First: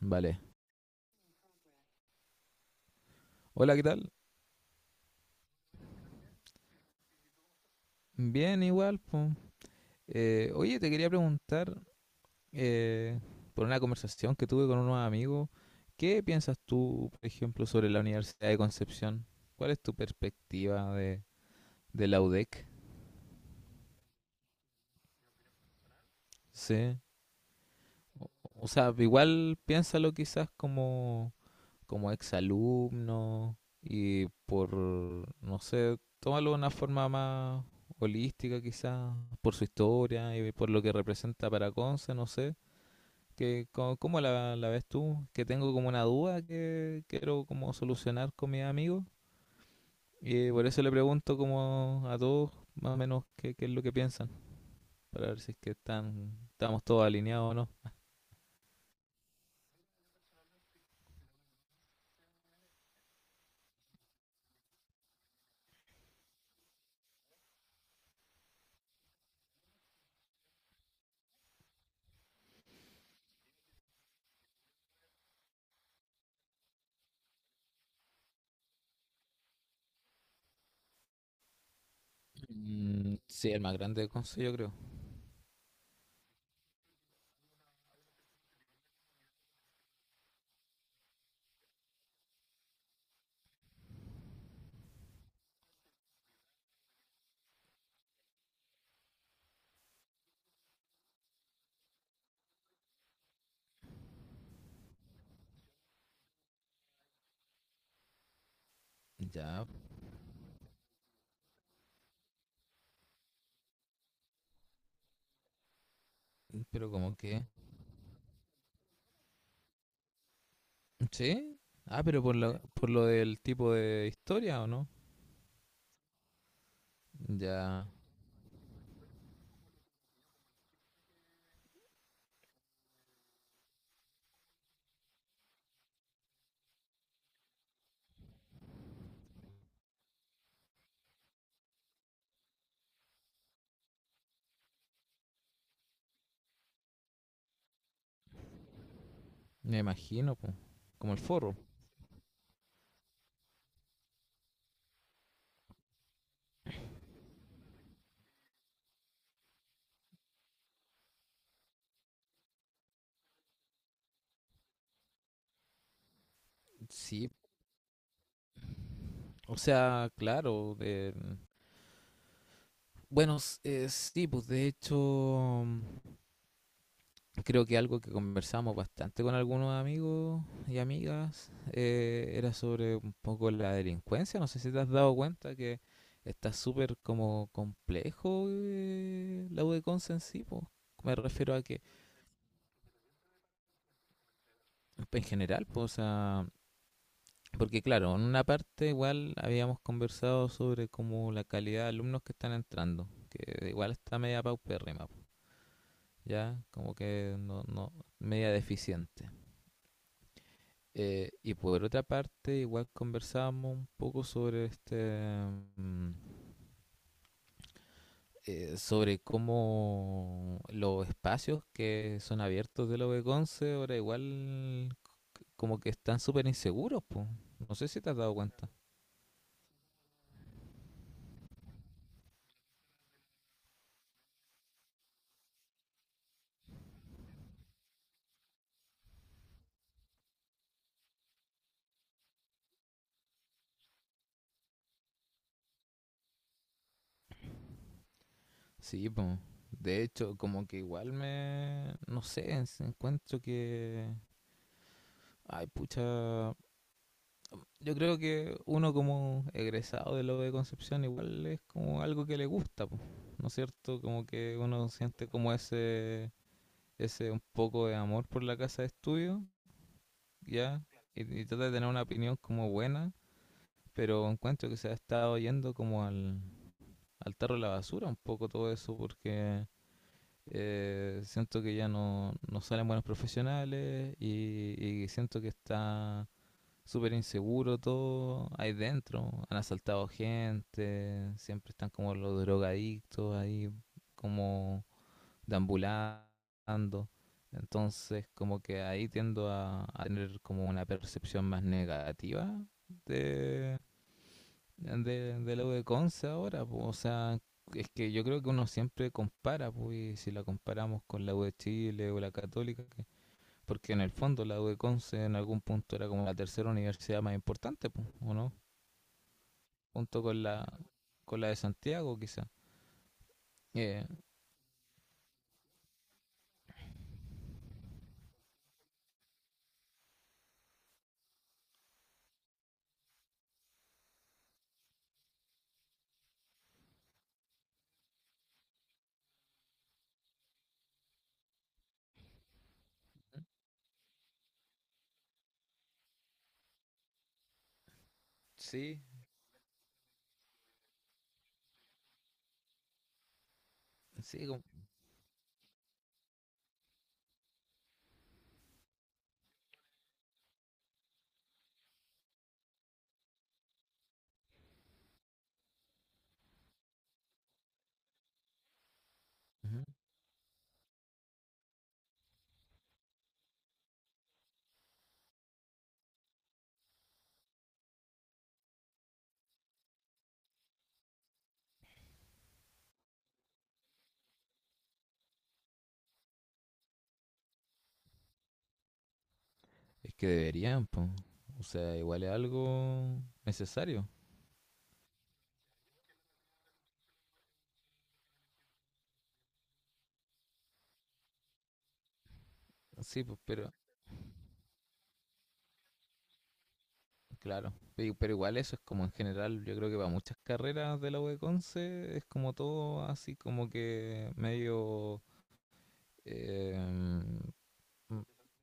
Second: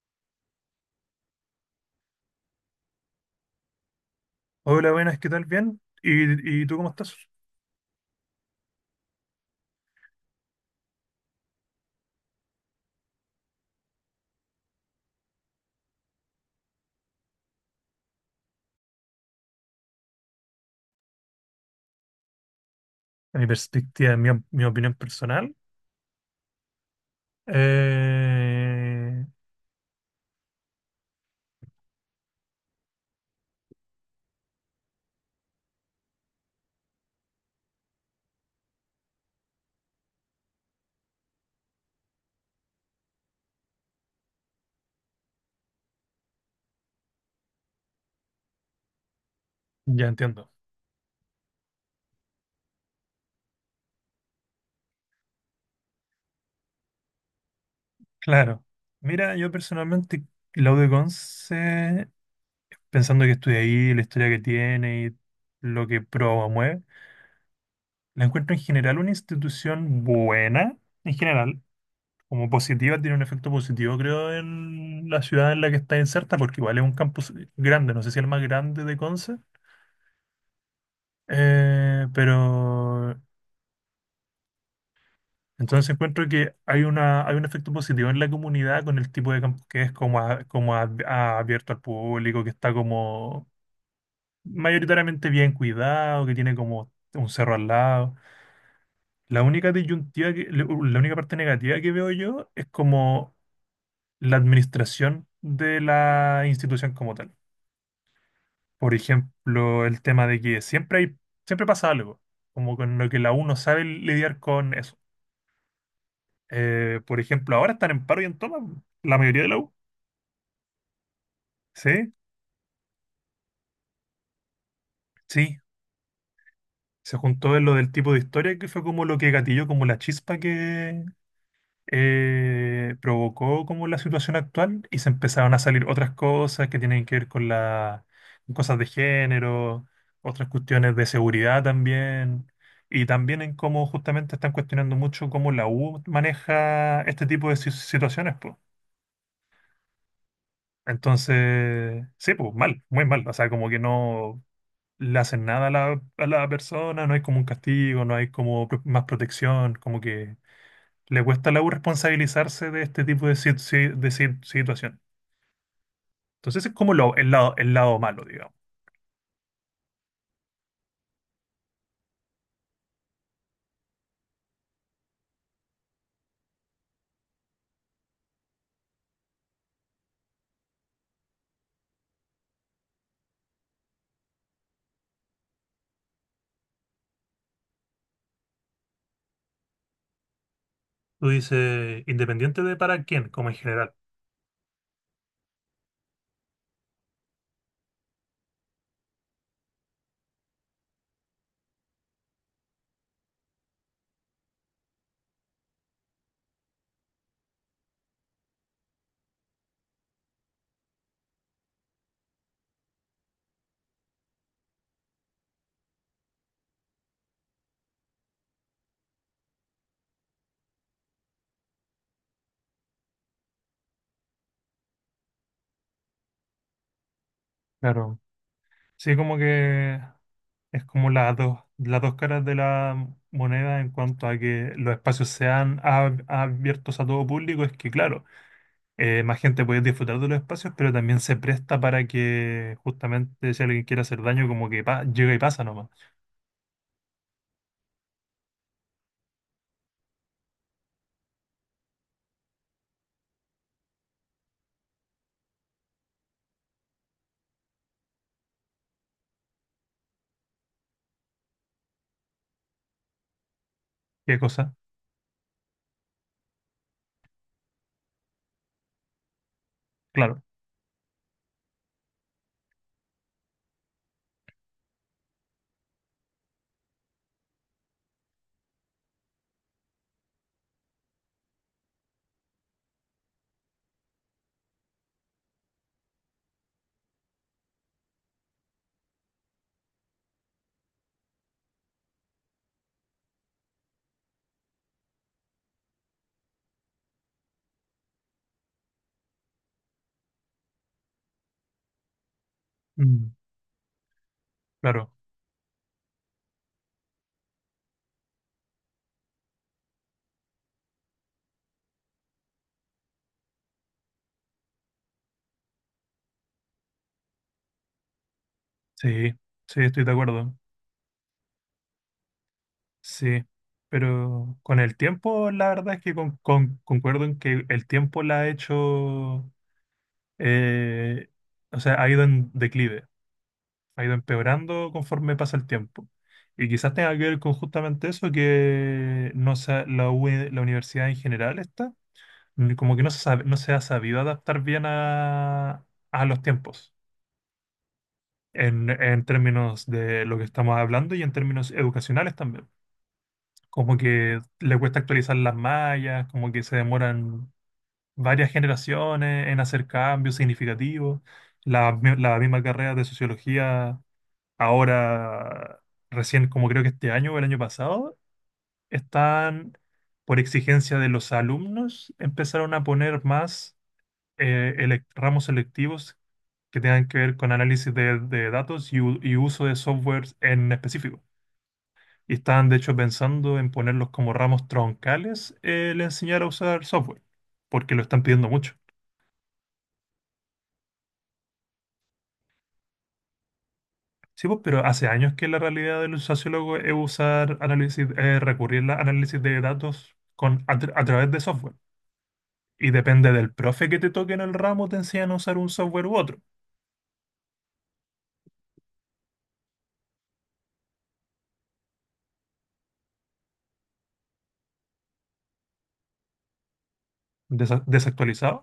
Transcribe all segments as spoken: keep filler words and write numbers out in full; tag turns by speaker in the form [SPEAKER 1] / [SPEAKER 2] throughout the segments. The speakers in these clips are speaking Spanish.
[SPEAKER 1] Vale. Hola, ¿qué tal?
[SPEAKER 2] Hola, buenas, ¿qué tal? Bien. ¿Y, y tú cómo estás?
[SPEAKER 1] Bien, igual, po. Eh, oye, te quería preguntar eh, por una conversación que tuve con unos amigos. ¿Qué piensas tú, por ejemplo, sobre la Universidad de Concepción? ¿Cuál es tu perspectiva de, de la U DEC?
[SPEAKER 2] En mi perspectiva, en mi, op- mi opinión personal,
[SPEAKER 1] Sí. O, o sea,
[SPEAKER 2] eh,
[SPEAKER 1] igual piénsalo quizás como, como exalumno y por, no sé, tómalo de una forma más holística quizás, por su historia y por lo que representa para Conce, no sé. que co- ¿Cómo la, la ves tú? Que tengo como una duda que quiero como solucionar con mis amigos,
[SPEAKER 2] ya entiendo.
[SPEAKER 1] y por eso le pregunto como a todos más o menos qué, qué es lo que piensan para ver si es que están, estamos todos alineados o no.
[SPEAKER 2] Claro. Mira, yo personalmente, Claudio Conce, pensando que estudia ahí, la historia que tiene y lo que promueve, la encuentro en general una institución buena, en general, como positiva, tiene un efecto positivo, creo, en la ciudad en la que está inserta, porque igual es un campus grande, no sé si el más grande de Conce. Eh,
[SPEAKER 1] Mm,
[SPEAKER 2] pero
[SPEAKER 1] sí, el más grande del consejo yo creo.
[SPEAKER 2] entonces encuentro que hay una, hay un efecto positivo en la comunidad con el tipo de campus que es como, a- como a- a- abierto al público, que está como mayoritariamente bien cuidado, que tiene como un cerro al lado. La única disyuntiva que- la única parte negativa que veo yo es como la administración de la institución como tal. Por
[SPEAKER 1] Ya,
[SPEAKER 2] ejemplo, el tema de que siempre hay, siempre pasa algo, como con lo que la U no sabe lidiar con eso.
[SPEAKER 1] pero
[SPEAKER 2] Eh,
[SPEAKER 1] como
[SPEAKER 2] por
[SPEAKER 1] que...
[SPEAKER 2] ejemplo, ahora están en paro y en toma la mayoría de la U.
[SPEAKER 1] ¿Sí? Ah,
[SPEAKER 2] Sí,
[SPEAKER 1] pero por lo, por lo del tipo de historia o no.
[SPEAKER 2] sí. Se juntó en lo
[SPEAKER 1] Ya,
[SPEAKER 2] del tipo de historia que fue como lo que gatilló, como la chispa que eh, provocó como la situación actual y se empezaron a salir otras cosas que tienen que ver con las cosas de género, otras cuestiones de seguridad también. Y también en cómo justamente están cuestionando mucho cómo la U maneja este tipo de si- situaciones, pues.
[SPEAKER 1] me imagino, pues, como el forro.
[SPEAKER 2] Entonces, sí, pues mal, muy mal. O sea, como que no le hacen nada a la, a la persona, no hay como un castigo, no hay como pro- más protección, como que le cuesta a la U responsabilizarse de este tipo de, sit- si- de sit- situación. Entonces es como lo, el
[SPEAKER 1] Sí,
[SPEAKER 2] lado, el lado malo, digamos.
[SPEAKER 1] o sea, claro, de... Bueno, s- eh, sí, pues de hecho, mm, creo que algo que conversamos bastante con algunos amigos y amigas, eh, era sobre un poco la delincuencia. No sé si te has dado cuenta que está súper como complejo, eh, la U en sí, pues. Me
[SPEAKER 2] Tú
[SPEAKER 1] refiero a que
[SPEAKER 2] dices, independiente de para quién, como en general.
[SPEAKER 1] en general, pues, o sea, porque claro, en una parte igual habíamos conversado sobre como la calidad de alumnos que están entrando, que igual está media paupérrima, ya como que no, no... media deficiente. Eh, y por otra parte, igual conversábamos un poco sobre este, mm, eh, sobre cómo los espacios que son abiertos de la V once ahora igual como que están súper inseguros, pues. No sé si te has
[SPEAKER 2] Claro.
[SPEAKER 1] dado cuenta.
[SPEAKER 2] Sí, como que es como las dos, las dos caras de la moneda en cuanto a que los espacios sean ab- abiertos a todo público, es que claro. Eh, más gente puede disfrutar de los espacios, pero también se presta para que justamente si alguien quiere hacer daño, como que pa- llega y pasa nomás.
[SPEAKER 1] Sí, pues. De hecho, como que igual me, no sé, encuentro que... ay, pucha, yo creo que uno como egresado de lo de Concepción igual es como algo que le gusta, po, ¿no es cierto? Como
[SPEAKER 2] ¿Qué
[SPEAKER 1] que
[SPEAKER 2] cosa?
[SPEAKER 1] uno siente como ese, ese un poco de amor por la casa de estudio,
[SPEAKER 2] Claro.
[SPEAKER 1] ¿ya? Y, y trata de tener una opinión como buena, pero encuentro que se ha estado yendo como al, al tarro de la basura un poco todo eso porque, eh, siento que ya no, no salen buenos profesionales y, y siento que está súper inseguro todo ahí dentro. Han asaltado gente, siempre están como los drogadictos ahí, como deambulando. Entonces, como que ahí tiendo a, a tener como una percepción más negativa
[SPEAKER 2] Mm,
[SPEAKER 1] de,
[SPEAKER 2] claro.
[SPEAKER 1] de, de lo de Conce ahora, po. O sea, es que yo creo que uno siempre compara, pues, y si la comparamos con la U de Chile o la Católica, porque en el fondo la U de Conce en algún punto era como la tercera universidad más importante, pues, ¿o no?
[SPEAKER 2] Sí, sí, estoy de
[SPEAKER 1] Junto con
[SPEAKER 2] acuerdo.
[SPEAKER 1] la, con la de Santiago, quizá.
[SPEAKER 2] Sí.
[SPEAKER 1] Eh,
[SPEAKER 2] Pero con el tiempo, la verdad es que con- con- concuerdo en que el tiempo la ha hecho, eh, o sea, ha ido en declive, ha ido empeorando conforme pasa el tiempo. Y quizás tenga que ver con justamente eso, que no sé, la, U- la universidad en general está n- como que no se sabe- no se ha sabido adaptar bien a, a los tiempos, en,
[SPEAKER 1] sí,
[SPEAKER 2] en términos de lo que estamos hablando y en términos educacionales también. Como que
[SPEAKER 1] sí. Como...
[SPEAKER 2] le cuesta actualizar las mallas, como que se demoran varias generaciones en hacer cambios significativos. La, mi- la misma carrera de sociología, ahora recién, como creo que este año o el año pasado, están,
[SPEAKER 1] ujú.
[SPEAKER 2] por exigencia de los alumnos, empezaron a poner más eh, elec- ramos selectivos que tengan que ver con análisis de, de datos y, u- y uso de software en específico. Y estaban de hecho pensando en ponerlos como ramos troncales el enseñar a usar software, porque lo están pidiendo mucho.
[SPEAKER 1] Es que deberían, pues. O sea, igual es algo necesario.
[SPEAKER 2] Sí, pues, pero hace años que la realidad del sociólogo es usar análisis, eh, recurrir al análisis de datos con, a, tra- a través de software. Y
[SPEAKER 1] Sí,
[SPEAKER 2] depende
[SPEAKER 1] pues,
[SPEAKER 2] del
[SPEAKER 1] pero
[SPEAKER 2] profe que te toque en el ramo, te enseñan a usar un software u otro.
[SPEAKER 1] claro. Pe- Pero igual eso es como en general, yo creo que para muchas carreras de la U de Conce es como todo así como que medio...
[SPEAKER 2] Desa-
[SPEAKER 1] em,
[SPEAKER 2] desactualizado.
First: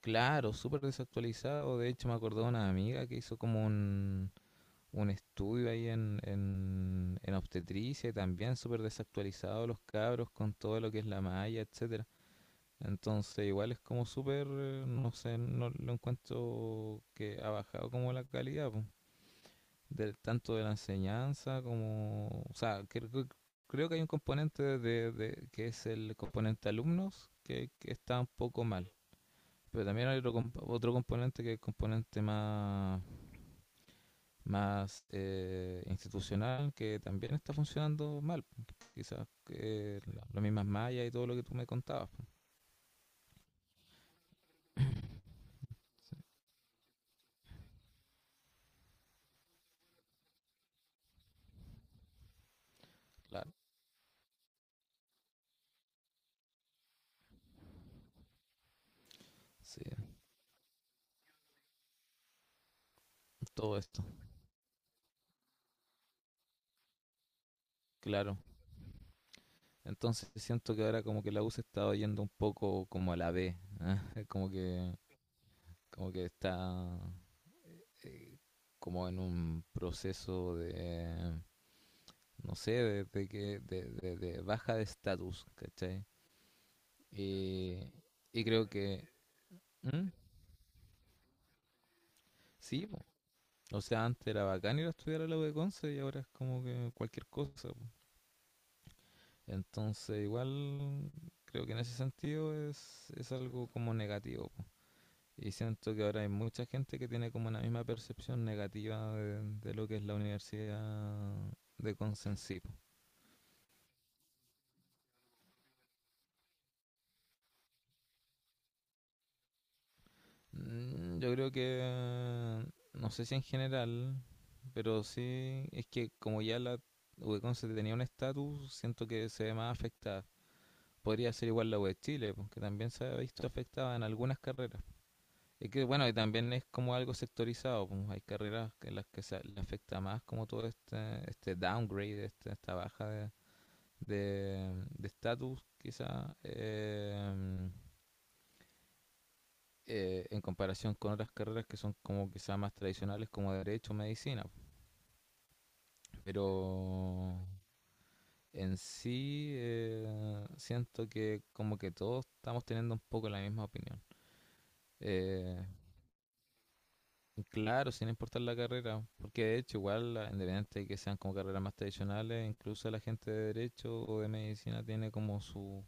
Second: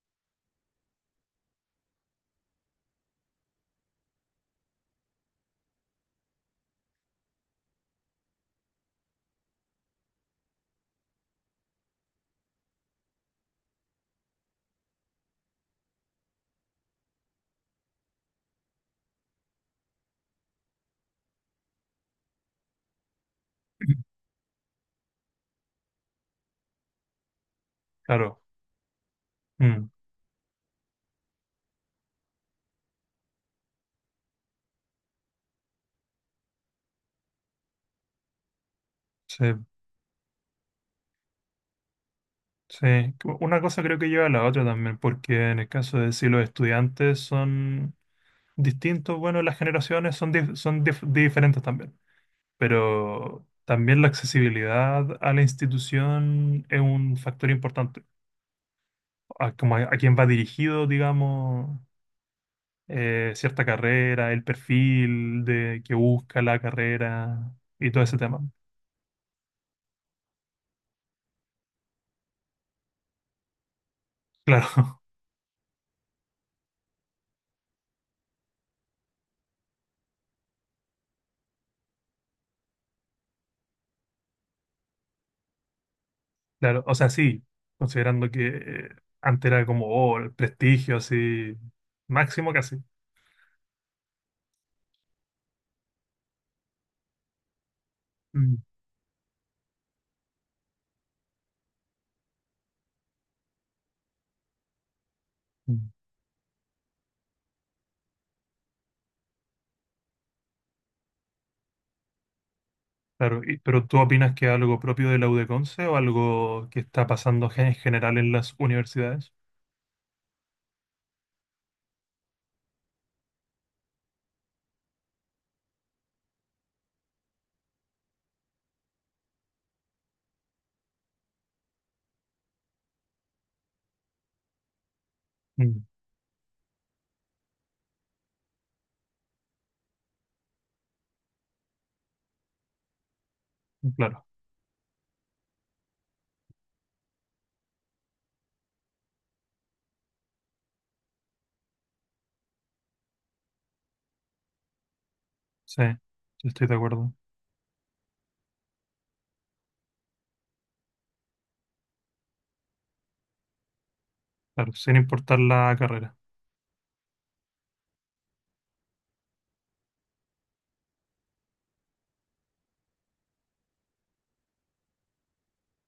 [SPEAKER 1] claro, súper desactualizado. De hecho, me acordé de una amiga que hizo como un, un estudio ahí en, en, en obstetricia, y también súper desactualizado los cabros con todo lo que es la malla, etcétera. Entonces, igual es como súper, eh, no sé, no lo encuentro, que ha bajado como la calidad, po, del, tanto de la enseñanza como, o sea, creo, que creo que hay un componente de, de- que es el componente alumnos que, que está un
[SPEAKER 2] Claro,
[SPEAKER 1] poco mal, pero
[SPEAKER 2] mm,
[SPEAKER 1] también hay otro, comp- otro componente que es el componente más, más, eh, institucional, que también está funcionando mal. Quizás
[SPEAKER 2] sí,
[SPEAKER 1] que la- las mismas mallas y todo lo que tú me contabas, pues.
[SPEAKER 2] sí. Una cosa creo que lleva a la otra también, porque en el caso de si los estudiantes son distintos, bueno, las generaciones son, dif- son dif- diferentes también, pero
[SPEAKER 1] Claro,
[SPEAKER 2] también la accesibilidad a la institución es un factor importante, a, como a,
[SPEAKER 1] sí,
[SPEAKER 2] a quién va dirigido, digamos, eh, cierta
[SPEAKER 1] todo esto,
[SPEAKER 2] carrera, el perfil de que busca la carrera y todo ese
[SPEAKER 1] claro.
[SPEAKER 2] tema.
[SPEAKER 1] Entonces siento que ahora como que la U se está yendo un poco como a la B, ¿eh? Como que,
[SPEAKER 2] Claro,
[SPEAKER 1] como que está, eh, como en un proceso de, no sé, de, de que, de, de- de baja de estatus, ¿cachai?
[SPEAKER 2] claro, o sea, sí,
[SPEAKER 1] Y,
[SPEAKER 2] considerando
[SPEAKER 1] y
[SPEAKER 2] que
[SPEAKER 1] creo
[SPEAKER 2] eh,
[SPEAKER 1] que...
[SPEAKER 2] antes era como
[SPEAKER 1] ¿Mm?
[SPEAKER 2] oh, el prestigio así máximo casi.
[SPEAKER 1] Sí, po. O sea, antes era bacán ir a estudiar a la U de Conce y ahora es como que cualquier cosa, po.
[SPEAKER 2] Mm,
[SPEAKER 1] Entonces, igual creo que en ese sentido es, es algo como negativo, po. Y siento
[SPEAKER 2] mm.
[SPEAKER 1] que ahora hay mucha gente que tiene como una misma percepción negativa de, de lo que es la universidad de Conce en sí, po.
[SPEAKER 2] Claro, y pero ¿tú opinas que es algo propio de la UdeConce o algo que está pasando gen- en general en las universidades?
[SPEAKER 1] Mm, yo creo que, no sé si en general, pero sí, es que como ya la U E CON tenía un estatus, siento que se ve más afectada. Podría ser igual la U E Chile, po, que también se ha visto afectada en algunas carreras. Es
[SPEAKER 2] Mm,
[SPEAKER 1] que, bueno, y también es como algo sectorizado, pues hay carreras que- en las que se le afecta más como todo este, este downgrade, este- esta baja de
[SPEAKER 2] claro,
[SPEAKER 1] de de estatus, quizá. Em, eh, en comparación con otras carreras que son como quizás más tradicionales, como derecho o medicina.
[SPEAKER 2] sí,
[SPEAKER 1] Pero
[SPEAKER 2] sí, estoy de acuerdo.
[SPEAKER 1] en sí, eh, siento que como que todos estamos teniendo un poco la misma opinión.
[SPEAKER 2] Claro, sin importar
[SPEAKER 1] Eh,
[SPEAKER 2] la carrera.
[SPEAKER 1] claro, sin importar la carrera, porque de hecho igual, la- independiente de que sean como carreras más tradicionales, incluso la gente de derecho o de medicina tiene como su,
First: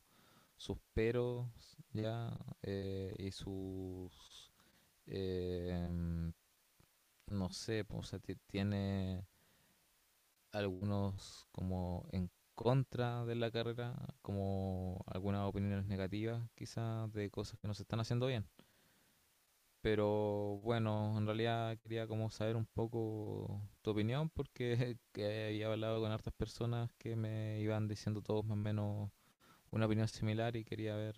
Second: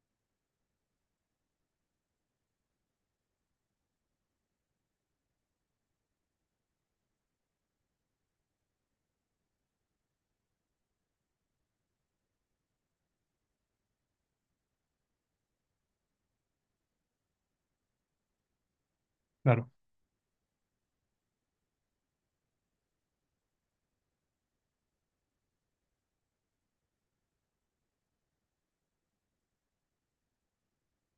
[SPEAKER 1] sus peros, ya, eh, y sus... eh, no sé, pues, o sea, ti- tiene algunos como en contra de la carrera, como algunas opiniones negativas quizás de cosas que no se están haciendo bien.
[SPEAKER 2] Claro,
[SPEAKER 1] Pero bueno, en realidad quería como saber un poco tu opinión, porque que había hablado con hartas personas que me iban diciendo todos más o menos una opinión similar y quería ver,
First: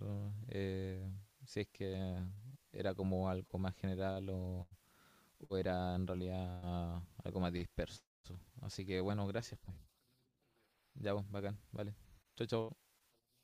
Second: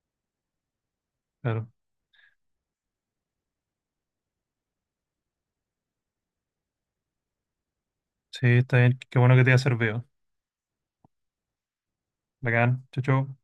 [SPEAKER 1] eh, si es
[SPEAKER 2] claro.
[SPEAKER 1] que era como algo más general o, o era en realidad algo más disperso.
[SPEAKER 2] Sí, está
[SPEAKER 1] Así
[SPEAKER 2] bien.
[SPEAKER 1] que
[SPEAKER 2] Qué
[SPEAKER 1] bueno,
[SPEAKER 2] bueno que te haya
[SPEAKER 1] gracias, pues.
[SPEAKER 2] servido.
[SPEAKER 1] Ya, pues, bacán, vale. Chao, chao.
[SPEAKER 2] Bacán. Chau, chau.